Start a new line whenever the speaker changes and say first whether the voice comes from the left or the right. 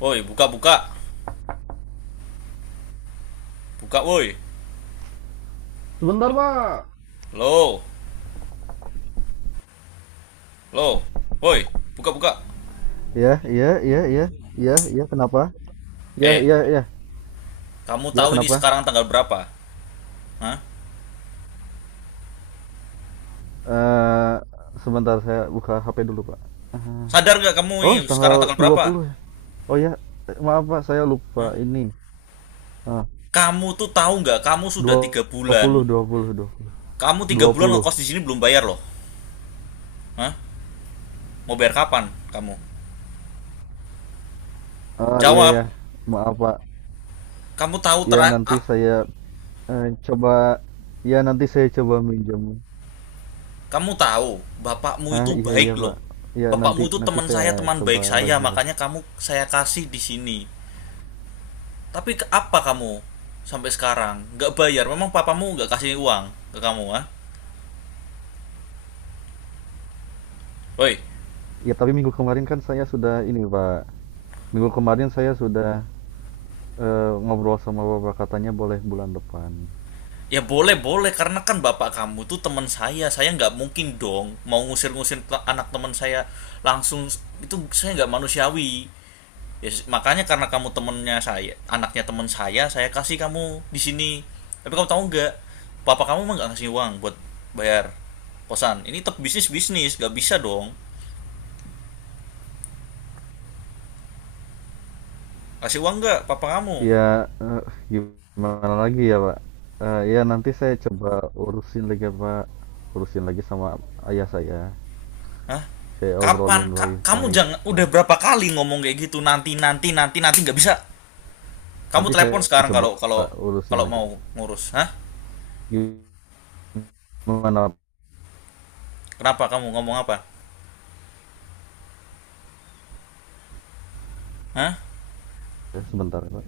left: Woi, buka buka. Buka woi.
right: Sebentar, Pak.
left: Lo, lo. Woi, buka buka.
right: Ya, iya, iya, iya, iya, iya, kenapa? Ya,
left: Eh,
right: iya, iya,
left: kamu
right: ya,
left: tahu ini
right: kenapa?
left: sekarang tanggal berapa? Hah?
right: Eh, Sebentar saya buka HP dulu, Pak. Ah,
left: Sadar nggak kamu ini
right: oh,
left: sekarang
right: tanggal
left: tanggal berapa?
right: 20 ya. Oh ya, maaf Pak, saya
left: Hah?
right: lupa ini. Ah,
left: Kamu tuh tahu nggak kamu sudah 3 bulan.
right: 20, 20, 20.
left: Kamu 3 bulan
right: 20.
left: ngekos di sini belum bayar loh. Hah? Mau bayar kapan kamu?
right: Iya
left: Jawab.
right: ya. Maaf Pak.
left: Kamu tahu
right: Ya
left: terak
right: nanti saya eh, coba Ya nanti saya coba minjem.
left: kamu tahu bapakmu itu
right: Iya iya
left: baik loh.
right: Pak. Ya nanti
left: Bapakmu itu
right: nanti
left: teman saya,
right: saya
left: teman baik
right: coba
left: saya,
right: lagi lah.
left: makanya kamu saya kasih di sini. Tapi apa kamu sampai sekarang nggak bayar? Memang papamu nggak kasih uang ke kamu, ah? Woi,
right: Ya tapi minggu kemarin kan saya sudah ini Pak. Minggu kemarin saya sudah ngobrol sama Bapak, katanya boleh bulan depan.
left: ya boleh boleh karena kan bapak kamu tuh teman saya. Saya nggak mungkin dong mau ngusir-ngusir anak teman saya langsung itu saya nggak manusiawi. Ya, makanya karena kamu temennya saya, anaknya teman saya kasih kamu di sini. Tapi kamu tahu nggak, papa kamu emang nggak ngasih uang buat bayar kosan. Ini tetap bisnis bisnis, nggak bisa dong. Kasih uang nggak, papa kamu?
right: Ya gimana lagi ya Pak? Ya nanti saya coba urusin lagi Pak, urusin lagi sama ayah saya.
left: Hah?
right: Saya
left: Kapan?
right: obrolin
left: Kamu
right: baik-baik
left: jangan
right: gitu.
left: udah berapa kali ngomong kayak gitu nanti nanti nanti nanti nggak bisa. Kamu
right: Nanti
left: telepon
right: saya
left: sekarang
right: coba
left: kalau
right: Pak,
left: kalau
right: urusin
left: kalau
right: lagi.
left: mau ngurus, hah?
right: Gimana Pak?
left: Kenapa kamu ngomong apa? Hah?
right: Sebentar Pak?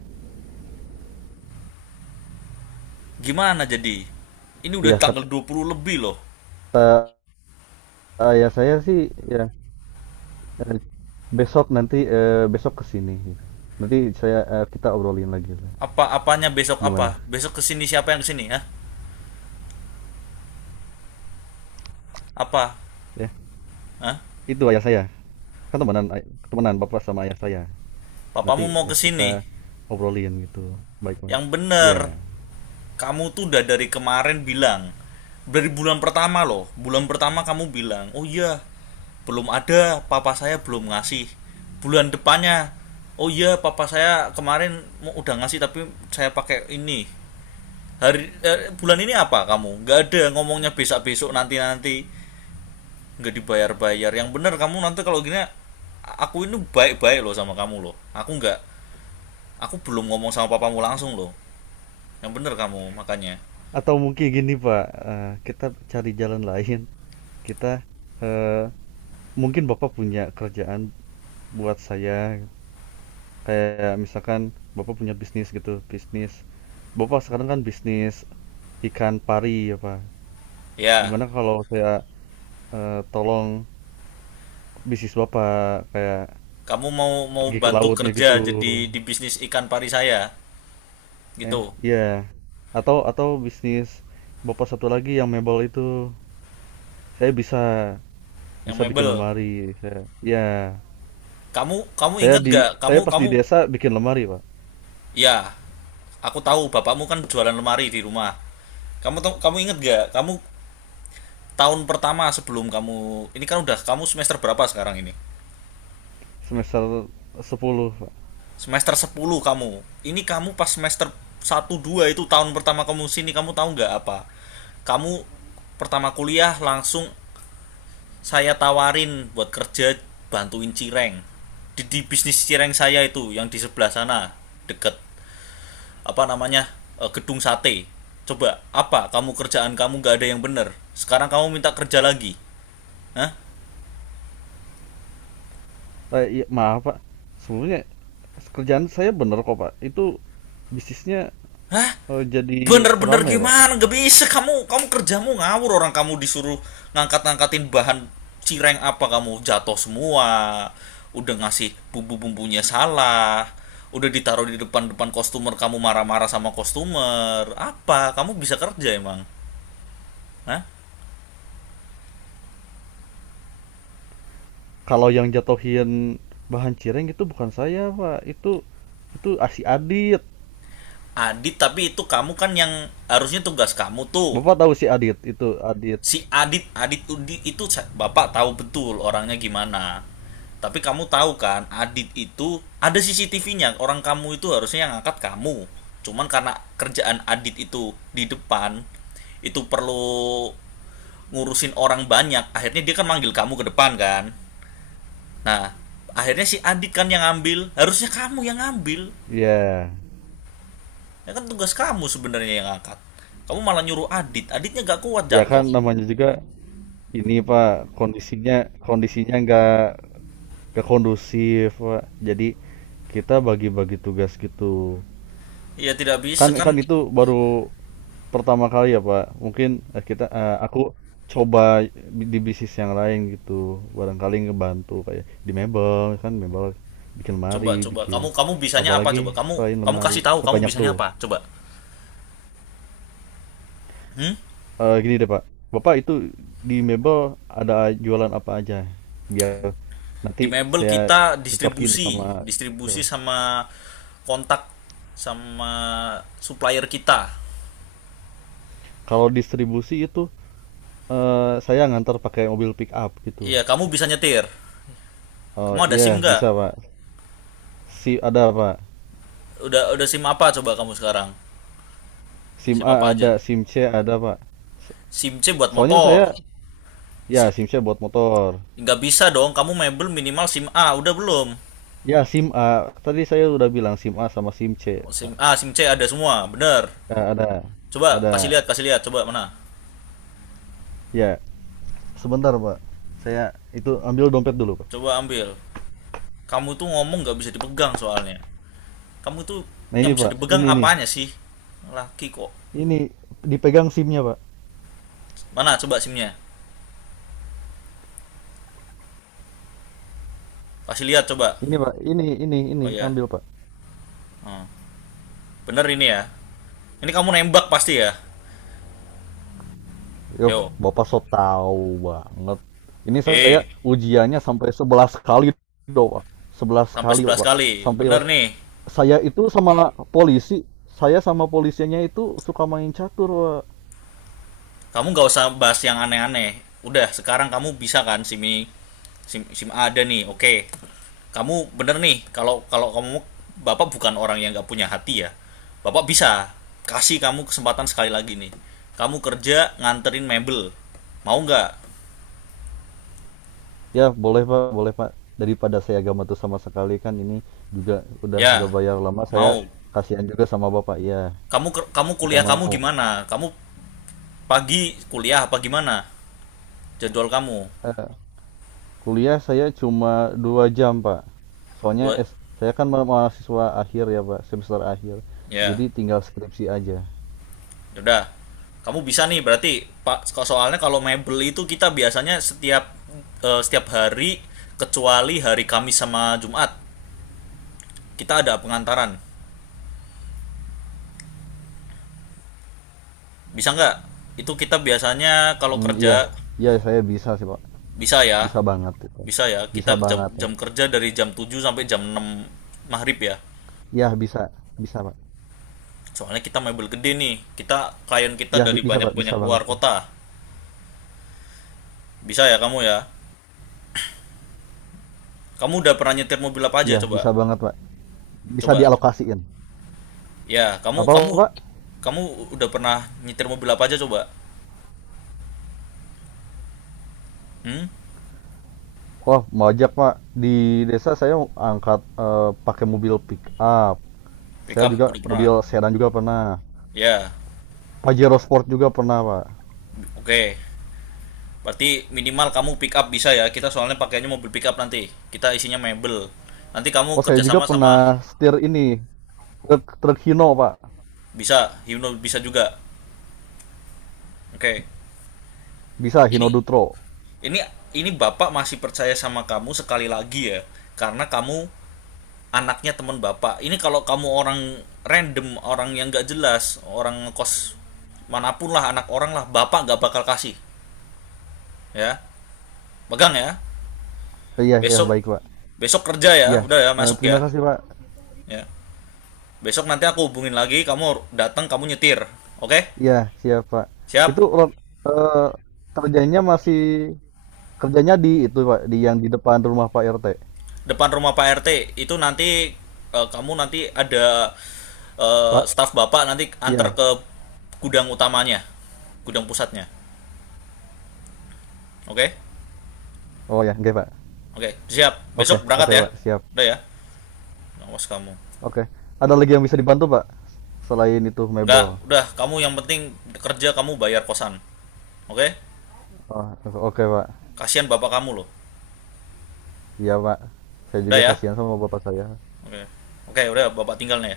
left: Gimana jadi? Ini udah
right: Ya
left: tanggal 20 lebih loh.
right: kata ayah saya sih ya eh, besok nanti besok kesini. Nanti kita obrolin lagi Pak.
left: Apa-apanya besok
right: Gimana?
left: apa? Besok kesini siapa yang kesini, hah? Apa?
right: Ya.
left: Hah?
right: Itu ayah saya kan temenan temenan bapak sama ayah saya.
left: Papamu
right: Nanti
left: mau kesini?
right: kita obrolin gitu baik baik
left: Yang bener.
right: ya.
left: Kamu tuh udah dari kemarin bilang dari bulan pertama loh, bulan pertama kamu bilang oh iya belum ada, papa saya belum ngasih. Bulan depannya oh iya papa saya kemarin udah ngasih tapi saya pakai ini hari bulan ini. Apa kamu nggak ada ngomongnya besok besok nanti nanti, nggak dibayar bayar. Yang bener kamu, nanti kalau gini aku ini baik baik loh sama kamu loh. Aku nggak, aku belum ngomong sama papamu langsung loh. Yang bener kamu, makanya
right: Atau mungkin gini pak, kita cari jalan lain. Kita eh, mungkin bapak punya kerjaan buat saya, kayak misalkan bapak punya bisnis gitu. Bisnis bapak sekarang kan bisnis ikan pari ya pak.
left: ya.
right: Gimana kalau saya tolong bisnis bapak kayak
left: Kamu mau mau
right: pergi ke
left: bantu
right: lautnya
left: kerja
right: gitu.
left: jadi di bisnis ikan pari saya gitu,
right: Iya. Atau bisnis bapak satu lagi yang mebel itu, saya bisa
left: yang
right: bisa bikin
left: mebel.
right: lemari. Saya, ya
left: Kamu kamu
right: Saya
left: inget
right: di
left: gak
right: saya
left: kamu
right: pas di
left: kamu
right: desa bikin lemari Pak.
left: ya? Aku tahu bapakmu kan jualan lemari di rumah. Kamu inget gak kamu tahun pertama sebelum kamu ini kan udah, kamu semester berapa sekarang ini?
right: semester 10 Pak.
left: semester 10. Kamu ini kamu pas semester satu dua, itu tahun pertama kamu sini, kamu tahu nggak apa, kamu pertama kuliah langsung saya tawarin buat kerja bantuin cireng di bisnis cireng saya itu yang di sebelah sana, deket apa namanya gedung sate. Coba apa, kamu kerjaan kamu nggak ada yang bener sekarang kamu minta kerja lagi, hah?
right: Iya, maaf Pak, sebenarnya kerjaan saya bener kok Pak, itu bisnisnya
left: Hah?
right: jadi
left: Bener-bener
right: ramai Pak.
left: gimana gak bisa kamu, kerjamu ngawur. Orang kamu disuruh ngangkat-ngangkatin bahan cireng apa kamu jatuh semua, udah ngasih bumbu-bumbunya salah, udah ditaruh di depan-depan kostumer kamu marah-marah sama kostumer. Apa kamu bisa kerja emang? Hah?
right: Kalau yang jatuhin bahan cireng itu bukan saya Pak, itu si Adit.
left: Adit, tapi itu kamu kan yang harusnya, tugas kamu tuh.
right: Bapak tahu si Adit, itu Adit.
left: Si Adit Adit itu bapak tahu betul orangnya gimana. Tapi kamu tahu kan Adit itu ada CCTV-nya. Orang kamu itu harusnya yang angkat kamu, cuman karena kerjaan Adit itu di depan, itu perlu ngurusin orang banyak, akhirnya dia kan manggil kamu ke depan kan. Nah, akhirnya si Adit kan yang ngambil, harusnya kamu yang ngambil.
right: Iya.
left: Ya kan tugas kamu sebenarnya yang angkat, kamu malah nyuruh Adit. Aditnya gak kuat
right: Ya
left: jatuh.
right: kan namanya juga ini Pak, kondisinya kondisinya nggak kondusif Pak. Jadi kita bagi-bagi tugas gitu.
left: Ya tidak bisa
right: Kan kan
left: kan.
right: itu baru pertama kali ya Pak. Mungkin aku coba di bisnis yang lain gitu. Barangkali ngebantu kayak di mebel, kan mebel bikin
left: Coba
right: lemari
left: coba
right: bikin,
left: kamu kamu bisanya apa
right: apalagi
left: coba? Kamu
right: selain
left: kamu
right: lemari
left: kasih tahu
right: kan
left: kamu
right: banyak
left: bisanya
right: tuh.
left: apa? Coba. Hmm?
right: Gini deh, Pak, Bapak itu di mebel ada jualan apa aja? Biar
left: Di
right: nanti
left: Mebel
right: saya
left: kita
right: cocokin
left: distribusi,
right: sama
left: distribusi
right: skill.
left: sama kontak sama supplier kita.
right: Kalau distribusi itu, saya ngantar pakai mobil pick up gitu.
left: Iya, kamu bisa nyetir.
right: Oh,
left: Kamu ada SIM
right: iya
left: nggak?
right: bisa, Pak. Si ada, Pak.
left: Udah SIM apa coba kamu sekarang?
right: SIM
left: SIM
right: A
left: apa aja?
right: ada, SIM C ada, Pak. So
left: SIM C buat
right: soalnya
left: motor.
right: saya ya
left: SIM
right: SIM C buat motor.
left: nggak bisa dong, kamu Mebel minimal SIM A, udah belum?
right: Ya SIM A, tadi saya udah bilang SIM A sama SIM C,
left: Oh, SIM
right: Pak.
left: A, SIM C ada semua, bener.
right: Ya ada
left: Coba
right: ada.
left: kasih lihat, coba mana?
right: Ya, sebentar, Pak. Saya itu ambil dompet dulu, Pak.
left: Coba ambil. Kamu tuh ngomong nggak bisa dipegang soalnya. Kamu tuh
right: Nah
left: yang
right: ini
left: bisa
right: Pak,
left: dipegang
right: ini nih,
left: apanya sih? Laki kok.
right: ini dipegang SIM-nya Pak.
left: Mana coba simnya? Kasih lihat coba.
right: Ini Pak, ini
left: Oh ya.
right: ambil Pak.
left: Hmm. Bener ini ya. Ini kamu nembak pasti ya.
right: Yo,
left: Yo.
right: Bapak so tahu banget. Ini saya
left: Eh,
right: ujiannya sampai 11 kali doh Pak. 11
left: sampai
right: kali oh,
left: 11
right: Pak.
left: kali.
right: Sampai
left: Bener nih.
right: saya itu sama polisi, saya sama polisinya itu suka main catur Pak.
left: Kamu gak usah bahas yang aneh-aneh. Udah sekarang kamu bisa kan sim ini, sim sim ada nih, oke. Okay, kamu bener nih. Kalau kalau kamu, bapak bukan orang yang gak punya hati ya, bapak bisa kasih kamu kesempatan sekali lagi nih. Kamu kerja nganterin mebel, mau nggak?
right: Ya boleh Pak, boleh Pak. Daripada saya gak matu sama sekali, kan ini juga udah
left: Ya
right: nggak bayar lama,
left: mau.
right: saya kasihan juga sama Bapak. Iya,
left: Kamu kamu
right: iya
left: kuliah kamu
right: mau.
left: gimana, kamu pagi kuliah apa gimana jadwal kamu?
right: Kuliah saya cuma 2 jam pak, soalnya
left: Dua,
right: Saya kan mahasiswa akhir ya pak, semester akhir,
left: ya.
right: jadi tinggal skripsi aja.
left: Yaudah, kamu bisa nih berarti Pak soalnya kalau mebel itu kita biasanya setiap setiap hari kecuali hari Kamis sama Jumat kita ada pengantaran. Bisa nggak? Itu kita biasanya kalau
right: Mm, iya
left: kerja
right: iya saya bisa sih pak,
left: bisa ya.
right: bisa banget itu,
left: Bisa ya.
right: bisa
left: Kita jam
right: banget ya,
left: jam kerja dari jam 7 sampai jam 6 maghrib ya.
right: iya bisa bisa pak,
left: Soalnya kita mebel gede nih. Kita klien kita
right: iya
left: dari
right: bisa pak, bisa
left: banyak-banyak
right: banget
left: luar
right: ya,
left: kota. Bisa ya? Kamu udah pernah nyetir mobil apa aja
right: iya
left: coba?
right: bisa banget pak, bisa
left: Coba.
right: dialokasiin
left: Ya, kamu
right: apa
left: kamu
right: pak.
left: kamu udah pernah nyetir mobil apa aja coba? Hmm?
right: Wah mau ajak pak, di desa saya angkat pakai mobil pick up,
left: Pick
right: saya
left: up
right: juga
left: udah pernah.
right: mobil sedan juga pernah,
left: Ya,
right: Pajero Sport juga pernah pak.
left: oke. Berarti minimal kamu pick up bisa ya. Kita soalnya pakainya mobil pick up nanti. Kita isinya mebel. Nanti kamu
right: Oh saya juga
left: kerjasama sama
right: pernah setir ini truk truk Hino pak.
left: bisa, Himno bisa juga. Oke.
right: Bisa
left: Ini
right: Hino Dutro.
left: ini ini bapak masih percaya sama kamu sekali lagi ya, karena kamu anaknya teman bapak. Ini kalau kamu orang random, orang yang gak jelas, orang kos manapun lah, anak orang lah, bapak gak bakal kasih. Ya, pegang ya.
right: Iya ya
left: Besok,
right: baik pak.
left: besok kerja ya,
right: Iya
left: udah ya, masuk
right: terima
left: ya.
right: kasih pak.
left: Ya besok nanti aku hubungin lagi, kamu datang kamu nyetir. Oke,
right: Iya siap pak. Itu
left: siap.
right: ro- eh, kerjanya masih Kerjanya di itu pak, di yang di depan rumah Pak RT.
left: Depan rumah pak RT itu nanti, kamu nanti ada
right: Pak.
left: staf bapak nanti antar
right: Iya.
left: ke gudang utamanya, gudang pusatnya. Oke.
right: Oh ya oke pak.
left: Oke, siap
right: Oke
left: besok berangkat
right: oke
left: ya.
right: pak siap.
left: Udah ya, awas kamu.
right: Oke. Ada lagi yang bisa dibantu pak, selain itu
left: Nggak,
right: mebel.
left: udah kamu yang penting kerja kamu, bayar kosan. Oke,
right: Oh, oke pak.
left: kasihan bapak kamu loh.
right: Iya pak. Saya
left: Udah
right: juga
left: ya.
right: kasihan sama bapak saya.
left: Oke, okay. Oke, okay, udah Bapak tinggal nih.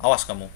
left: Awas kamu.